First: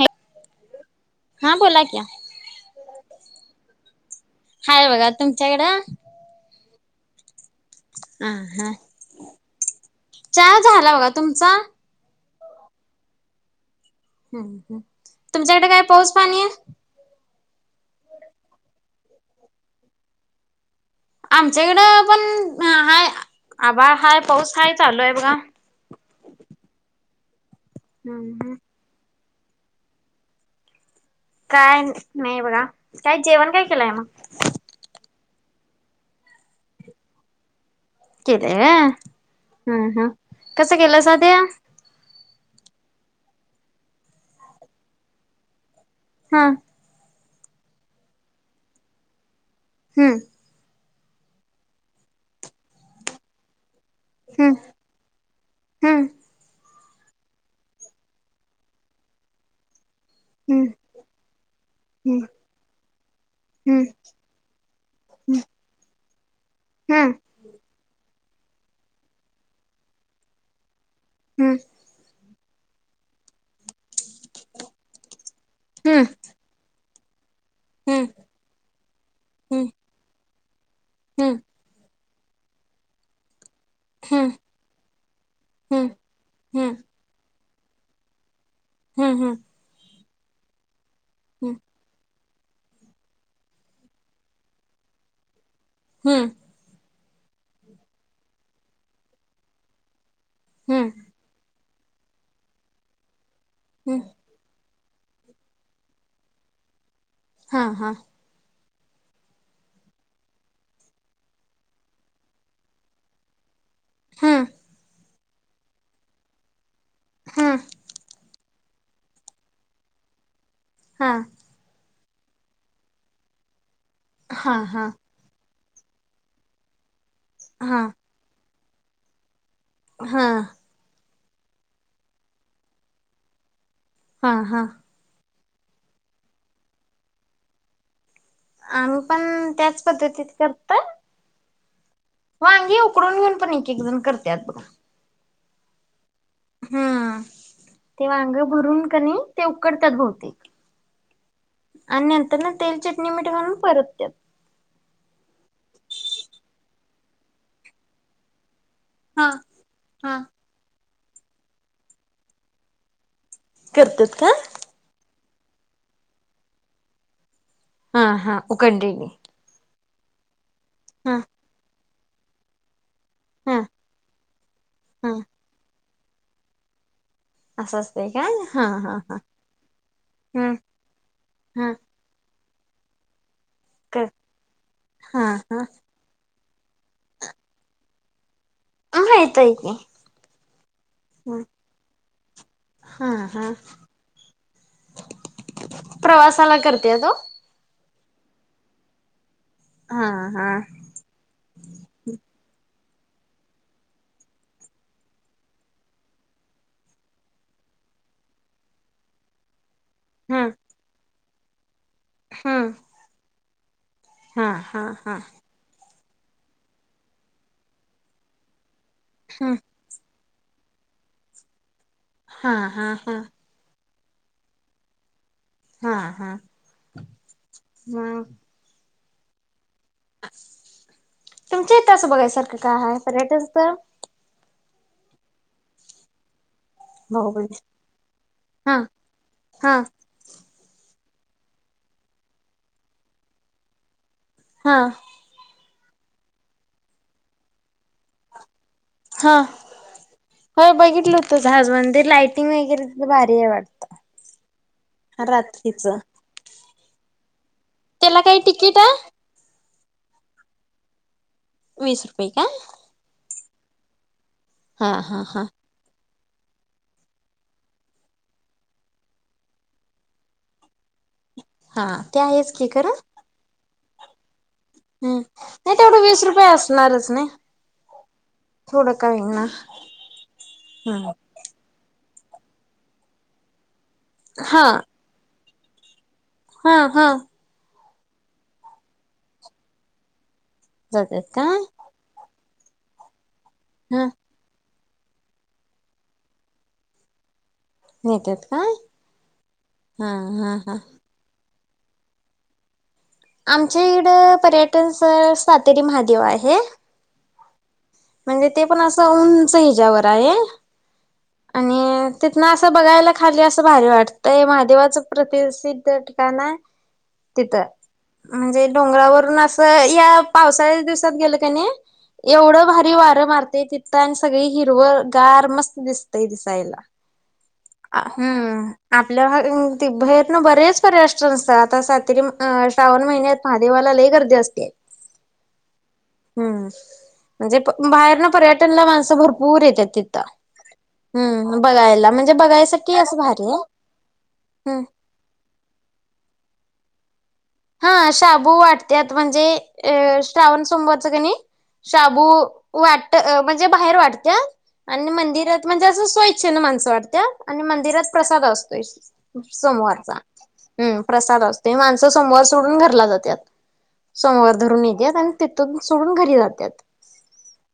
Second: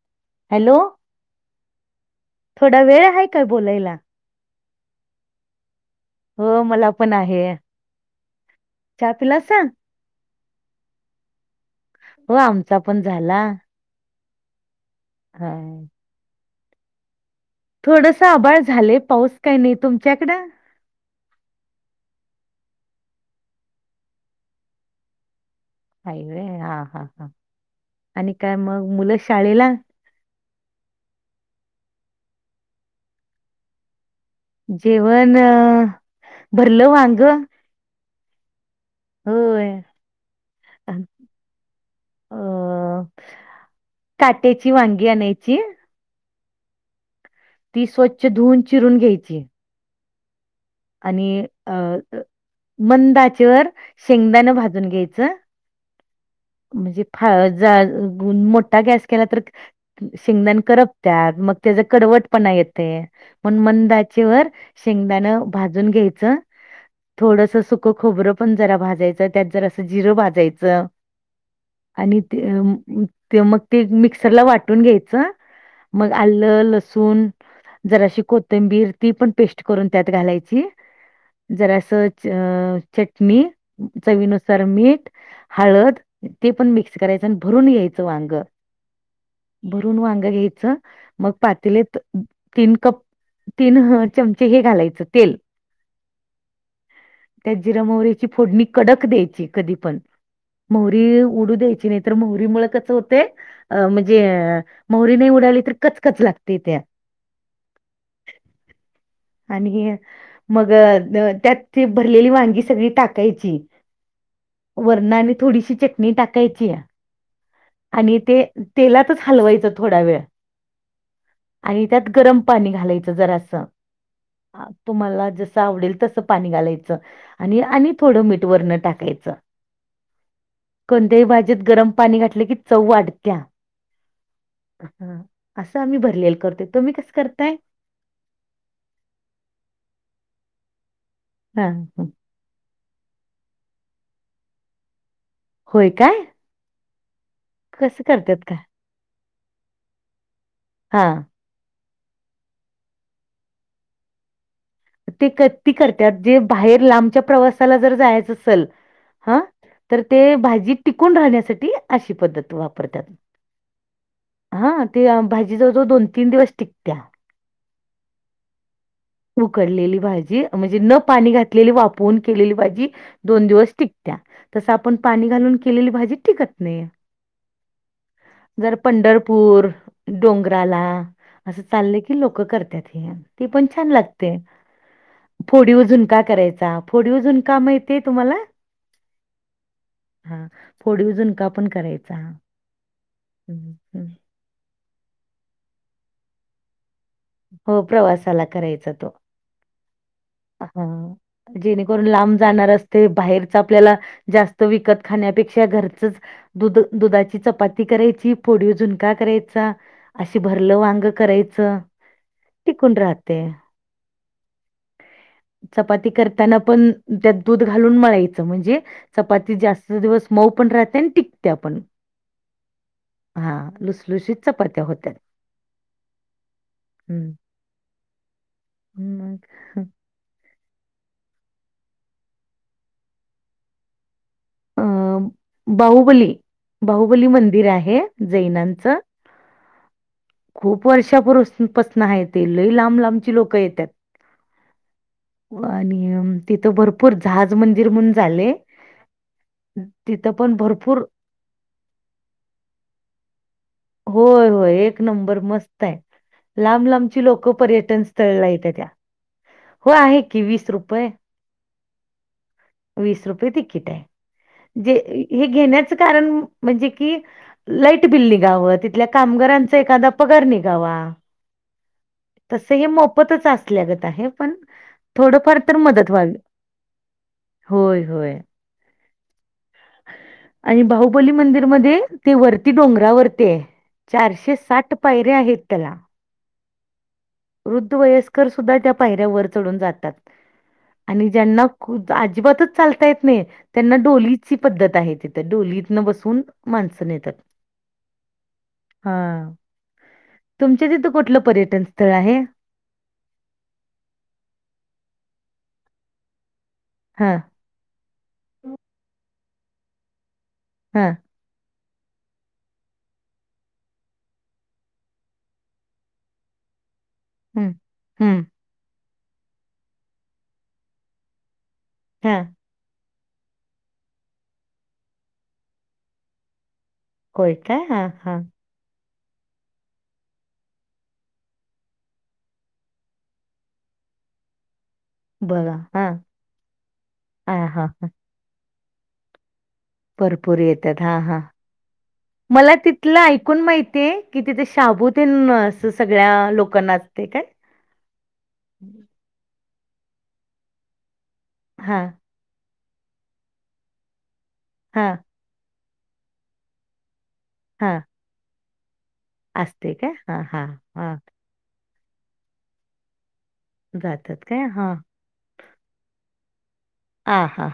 Hello. Hello थोडा वेळ हाय का बोलायला. हाय बघा तुमच्याकड. हो मला पण आहे. आ हा चहा पिलासा चहा झाला बघा तुमचा. हो आमचा पण झाला. हम हम हा तुमच्याकडे काय पाऊस पाणी. थोडंसं आभाळ झालेय. पाऊस काय नाही तुमच्याकड. आमच्याकडं पण हाय आभाळ हाय, पाऊस हाय चालू आहे बघा. हाय व्हय हा हा हा आणि हम् काय मग मुलं शाळेला. काय नाही बघा, काय जेवण काय केलंय मग. जेवण भरलं वांग. केलेय व्हयं, होय हम हम कसं केलासा ते. अ काट्याची वांगी आणायची. हा. ती स्वच्छ धुवून चिरून घ्यायची. हम्म. आणि अ मंदचेवर शेंगदाण हम्म भाजून घ्यायचं. हम्म म्हणजे मोठा गॅस केला तर. शेंगदाण हम्म करपत्यात मग, त्यांच कडवट पणा येते. म्हणून हम्म मंद आचेवर शेंगदाण भाजून घ्यायचं. हा. थोडस सुकं खोबरं पण जरा भाजायचं, त्यात जरा असं जिरं भाजायचं, हम्म. आणि ते ते मग ते मिक्सरला वाटून घ्यायचं. मग हम्म आलं, लसूण जराशी कोथिंबीर ती पण पेस्ट हम्म करून त्यात घालायची. हम्म. जरा असं च अ -चटणी हम्म चवीनुस तर मीट हम्म हळद ते पण हम्म मिक्स करायचं आणि भरून घ्यायचं वांग. हम् हम्. भरून वांग घ्यायचं मग पातळीत तीन कप तीन हं चमचे हे घालायचं तेल. हम्म. त्या जिरे मोहरीची फोडणी कडक द्यायची कधी पण. हम्म मोहरी उडू द्यायची नाही तर मोहरी मुळं कस होतेय अ हम्म म्हणजे मोहरी नाही उडाली तर कचकच लागते त्या. हां हां. आणि हे मग त्यात ते भरलेली वांगी सगळी टाकायची. हम्म. वरणानं थोडीशी चटणी टाकायची. हम्म. आणि ते तेलातच हलवायचं थोडा वेळ. हा. आणि त्यात गरम पाणी घालायचं जरा असं हा हा तुम्हाला जसं आवडेल तसं पाणी घालायचं आणि हा आणि थोडं मीट वरना टाकायचं. हा. कोणत्याहीभाजीत गरम पाणी घातले की चव वाढत्या. हा हा. असं आम्ही भरलेलं करतो तुम्ही कसं करताय. आम्ही पण त्याच पद्धतीत करतोय. हा हा. वांगे उकडून घेऊन पण एक एक जण करत्यात. होय काय? हा कसं ते वांग करतात भरून का नाही ते उकडत्यात बहुतेक‌. हां. आणि नंतर ना तेल चटणी मीठ घालून परत त्यात. ते कती करतात जे बाहेर लांबच्या प्रवासाला जर जायचं असल. हा तर ते हा भाजी टिकून राहण्यासाठी अशी पद्धत वापरतात. करतात का? हा ते भाजी जवळजवळ दोन-तीन दिवस टिकत्या. हा हा‌ उकडलेले. उकडलेली भाजी म्हणजे न पाणी घातलेले वाप्वुन केलेली भाजी. दोन हा दिवस टिकत्या तस आपण हा पाणी घालून केलेली भाजी टिकत नाही. असं असतंय काय हा जर हा हा पंढरपूर हा डोंगराला असं हा चाललं की की लोक करतात हे ती पण छान कर लागते. हा हा. फोडीव झुणका करायचा. फोडीव झुणका माहितय तुम्हाला. माहित आहे की हा फोडीव झुणका पण करायचा. हा हा हं, हं. प्रवासाला करतेत ओ. हो प्रवासाला करायचा तो. हा हा. हां. जेणेकरून लांब जाणार असते. बाहेरच आपल्याला जास्त विकत खाण्यापेक्षा घरचचं. दुध दुधाची चपाती करायची, फोडीव झुणका करायचा. असे भरलं वांग करायचं. हां. कोण राहते. हा हा हा. चपाती करताना पण त्यात, दूध घालून मळायचं म्हणजे चपाती हम्म जास्तं. लय दिवस मऊ पण राहते आणि टिकत्या पण. हा हा हा. हा लुसलुशीत चपात्या होत्यात. हा हा. हम मग मग. तुमच्या इथ असं बघायसारखं काय आहे. पर्यटन स्थळ अ बाहुबली. बाहुबली मंदिर आहे हा जैनाच. हा खूप वर्षापूर्वी पसन आहे ते लई लांब लांबची लोकं येत्यात. हा. आणि तिथं भरपूर जहाज मंदिर म्हणून झाले. हा तिथं पण हो भरपूर बघितलं होत झाज मंदिर लायटिंग वगैरे भारी आहे वाटतं. होय होय एक नंबर रात्रीच. मस्त आय. लांब लांबची लोकं पर्यटन त्याला काय स्थळला तिकीट येत्याता. हाय? हो आहे की वीस रुपये. वीस रुपये का. वीस रुपये तिकीट आय. हा जे हा हा हे घेण्याचं. कारण म्हणजे की लाईट बील लि इथल्या कामगाराचा एखादा पगार निघावा. हा ते आहेच की तस हे मोफ पतच असल्यागत आहे. पण हम थोडंफार नाही तर तेवढं मदत वीस व्हावी रुपये असणारच नी, होय होय. थोडं का होईना. आणि हम्म. बाहुबली मंदिरमध्ये ती वरती डोंगरावरती हाय. चारशे हा साठ पायऱ्या आहेत त्याला. हा हा. वृद्ध वयस्कर सुद्धा त्या पायऱ्या वर चढून जातात. जातात आणि काय ज्यांना, अजिबातच चालता येत नाही त्यांना हा डोलीत. ची पद्धत आहे. तिथं डोलीतन बसून माणसं न्हेतात. नेत्यात काय हा हा हा. तुमच्या तिथं कुठलं पर्यटन स्थळ आहे. आमच्या इकडं पर्यटन स्थळ सातेरी महादेव आहे. ह. म्हणजे ते पण असं उंच हिच्यावर आहे? हंम. मग तिथन असं बघायला खाली असं भारी वाटतंय महादेवाचं प्रतिसिद्ध ठिकाण हाय. [inaudible] तिथं हम्म म्हणजे डोंगरावरून असं या पावसाळ्या दिवसात गेलं का नाही. हा एवढं भारी वारं मारते तिथं आणि सगळी हिरव गार मस्त दिसतय दिसायला. होय काय अ हा हा हम्म. आपल्या तितन बरेच पर्यटन नसतात आता सातेरी श्रावण महिन्यात. हा देवाला लय हे गर्दी असते. [inaudible] हा हम्म हा म्हणजे हा हा. बाहेर ना पर्यट त्यांना माणसं भरपूर येते तिथं. भरपूर येतात हा हा हम्म बघायला म्हणजे मला बघायसाठी असं तिथलं भारी ऐकून आहे माहिती आहे की तिथे हम्म शाबूत सगळ्या लोकं नाचते काय? हा शाबू वाटत्यात म्हणजे अ श्रावण सोमवच कणी हां, शाबू वाटत म्हणजे बाहेर वाटत्या आणि हां, मंदिरात म्हणजे असं स्व इच्छेन माणसं वाटत्या. आणि हां. मंदिरात प्रसाद असतोय असते काय? सोमवारचा हां, हां, हम्म हां. प्रसाद असतो. ते माणसं सोमवार सोडून घरला जात्यात जातात सोमवार काय? धरून हां. येत्यात आणि तिथून सोडून घरी जात्यात. हा हा.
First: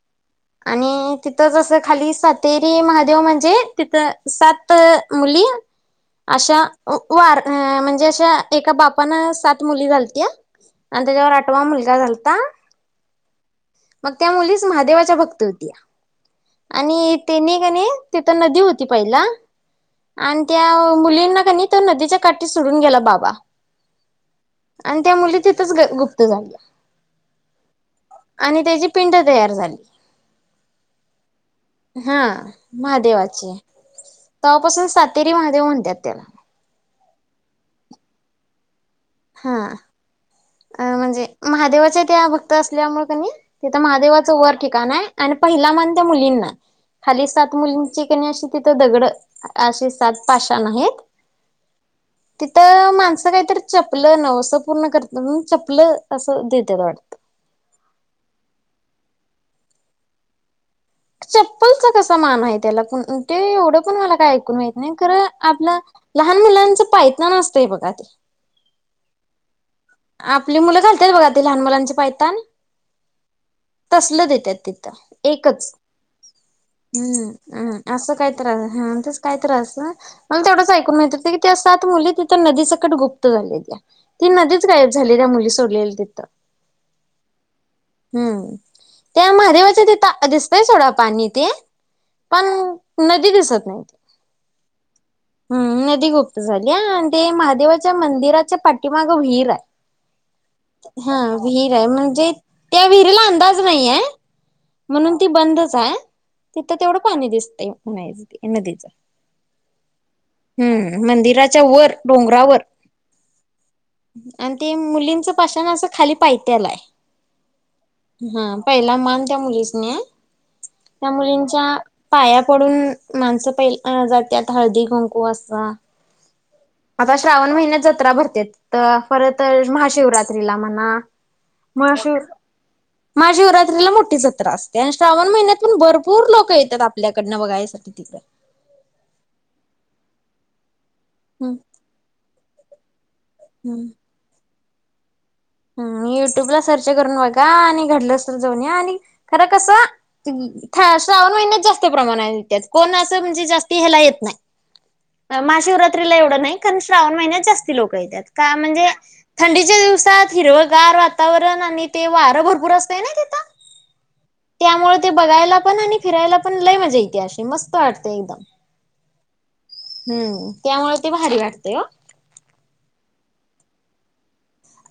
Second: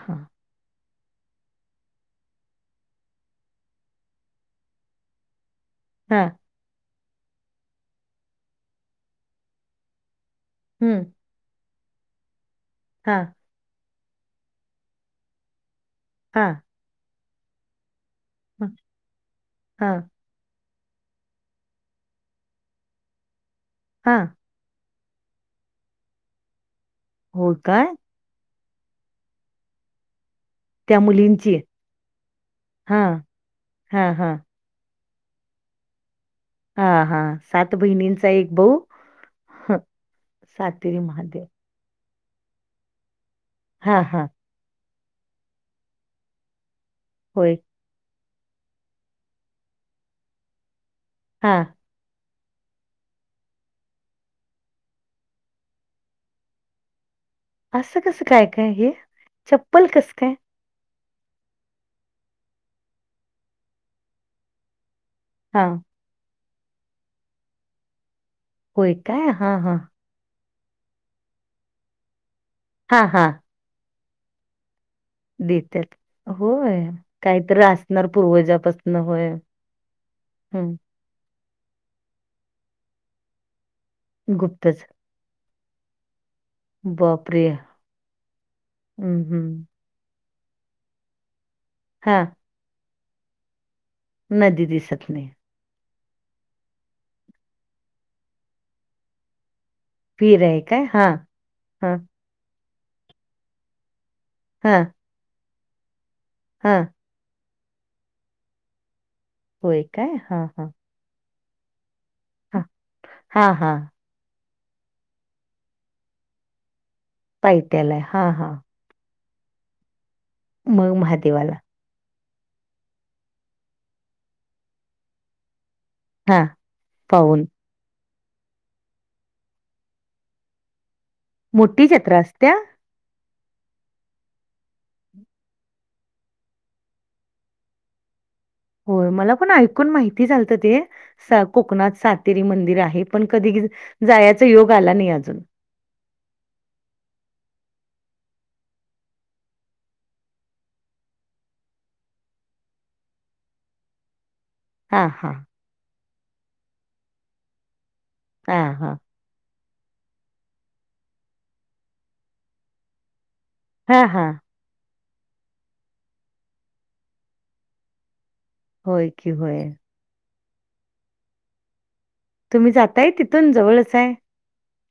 आणि तिथंच जसं खाली सातेरी महादेव म्हणजे तिथं सात त मुली. हा. अशा वार म्हणजे अशा एका बापान सात मुली झालत्या. आणि हं. त्याच्यावर आठवा मुलगा झालता. हा. मग त्या मुलीच महादेवाच्या भक्त होत्या. हा. आणि तेने का नाही तिथ नदी हं, होती पहिला. हां, आणि त्या मुलींना का नाही तो नदीच्या काठी सोडून गेला बाबा. हा. आणि त्या मुली तिथंच ग- गुप्त झाल्या. हो काय. आणि त्याची पिंड तयार झाली. त्या मुलींची? हा महादेवाची. हा हा. तव्हा पासून सातेरी महादेव म्हणत्यात त्याला. हा हा सात बहिणींचा एक भाऊ हा. हं. अ सातेरी म्हणजे महादेव. महादेवाच्या त्या भक्त असल्यामुळे कणी तिथं हां, हां. महादेवाचं वर ठिकाण आहे. आणि पहिला मान त्या मुलींना खाली सात होय. मुलींची कनं अशी तिथं दगड असे सात पाशण आहेत. हां. तिथं माणसं काहीतरी चपलं नवस पूर्ण कर न चपल असं देते वाटतं. असं कसं काय काय हे, चप्पल कसं काय. चप्पलचा कसा मान आहे. त्याला ते एवढं पण मला काय ऐकून माहित नाही खरं हां. आपलं. लहान मुलांचं पायताण असतंय बघा ते. होय काय हा हा. आपली मुलं घालत्यात बघा. ते लहान मुलांचे पायतान. हा हा. तसल देत्यात तिथं. एकच देत्यात. होय. हम काहीतरी हम असणार असं काय तर असणार पूर्वजापासनं हां तेच होय. काय तर असणार. मला तेवढच हं. ऐकून माहित की त्या सात मुली तिथं नदी सकट गुप्त झालेत्या. गुप्तच. झालेल्या मुली सोडलेल तिथं. बापरे! हम्म हं, त्या हं. महादेवाच्या तिथं दिस पितोय सोडा पाणी ते. हा. पण नदी दिसत नाही. नदी दिसत नाही. हम नदी गुप्त झालीया आणि, ते महादेवाच्या मंदिराच्या पाठीमाग विहीर हाय. पीर आहे. काय? हां, हा विहीर आहे. हां, म्हणजे त्या विहिरीला अंदाज नाही ये. हा. म्हणून ती बंदच आहे. तिथं तेवढं पाणी दिसत म्हनायच नदीचं. होय काय हा हा. हम्म मंदिराच्या वर डोंगरावर. हा हा. आणि ते मुलींच पाषण असं खाली पायत्याला हाय. पायथ्याला आहे. हां, हा हां. पहिला मान त्या मुलीनीसनी हाय‌ मग त्या महादेवाला. मुलींच्या. पाया पडून माणसं पहिल जात्यात. हळदी कुंकू असा. हां. आता पाऊण. श्रावण महिन्यात जत्रा भरत्या तिथं. परत महाशिवरात्रीला म्हणा मोठी महाशिव जत्रा असत्या? महाशिवरात्रीला मोठी जत्रा असत्या. आणि श्रावण महिन्यात पण भरपूर लोकं येत्यात आपल्याकडनं बघायस. [unintelligible] हो मला पण ऐकून माहिती झालतं, ते हम्म कोकणात सातेरी मंदिर आहेत. पण कधी जायचा योग आला नाही अजून. हम् युट्यूब ला सर्च करून बघा. आणि घडलंस तर जाऊन या आणि खरं कसं. श्रावण महिन्यात जास्त प्रमाणेत येण्यात. कोण असं म्हणजे जास्त हेला येत हां, हां. नाही. महाशिवरात्रीला येवढ नाही. खर‌ श्रावण महिन्यात जास्ती लोकं येत्यात का हां, म्हणजे, हां. थंडीच्या दिवसात हिरवगार वातावरण आणि ते वारं भरपूर असतय ना तिथं. हा हा. त्यामुळे ते बघायला पण आणि फिरायला. पण लय मज्या येते आशी मस्त वाटते एकदम. होय कि व्हयं. हम्म त्यामुळे ते भारी वाटतेय ओ. तुम्ही जाताय तिथून जवळच चाय.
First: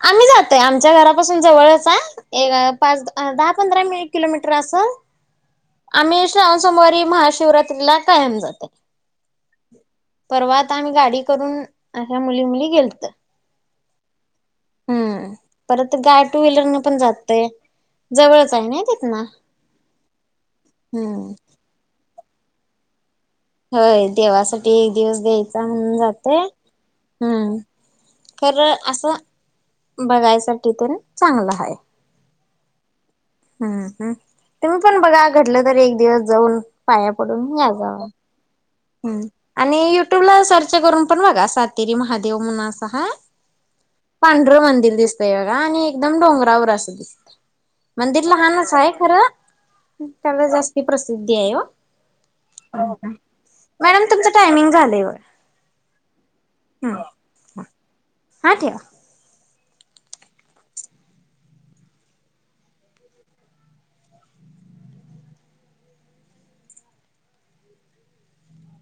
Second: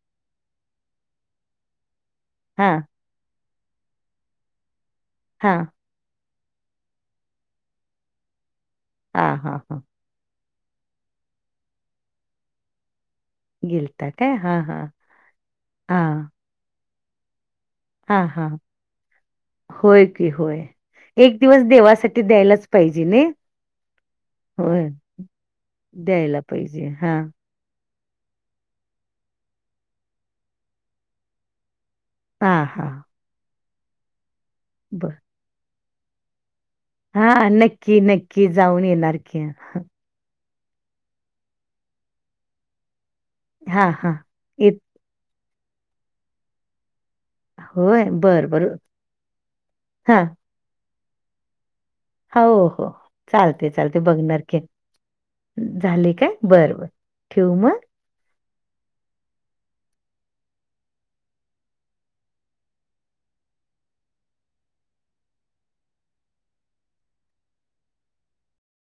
आम्ही जातोय. आमच्या घरापासून जवळच हाय एक हां, पाच दहा. दहा पंधरा मि किलोमीटर असं. हा. आम्ही श्रावण सोमवारी महाशिवरात्रीला कायम जातोय. हा हा हा. परवा आता आम्ही गाडी करून, अशा मुली मुली गेलतो. गिलता काय हा हा. हम्म परत गाय टू व्हीलर न पण जातंय. हा हा होय की होय हम्म एक दिवस देवासाठी द्यायलाच. पाहिजे नी. होय देवासाठी एक दिवस द्यायचा म्हणून जाते द्यायला पाहिजे. हां, हम्म खरं आस. बघायसाठी तर चांगलं आहे. हा हा. हम हम तुम्ही पण बघा. घडलं तर एक दिवस जाऊन पाया पडून या जावा. की जाऊन ये. हम आणि युट्यूब ला सर्च करून पण बघा. सातेरी महादेव म्हणून असं हाय. हां, हां. पांढर येत मंदिर दिसतय बघा. आणि एकदम डोंगरावर असं दिसतंय. होय, मंदिर बरं, लहानच बरं. आहे. खरं हां. त्याला जास्ती प्रसिद्धी आहे ओ. हो हो. चालते चालते मॅडम तुमचं बघणार की, टायमिंग झालंय बघा झाले काय बर बर ठेवू मग. हा ठेवा.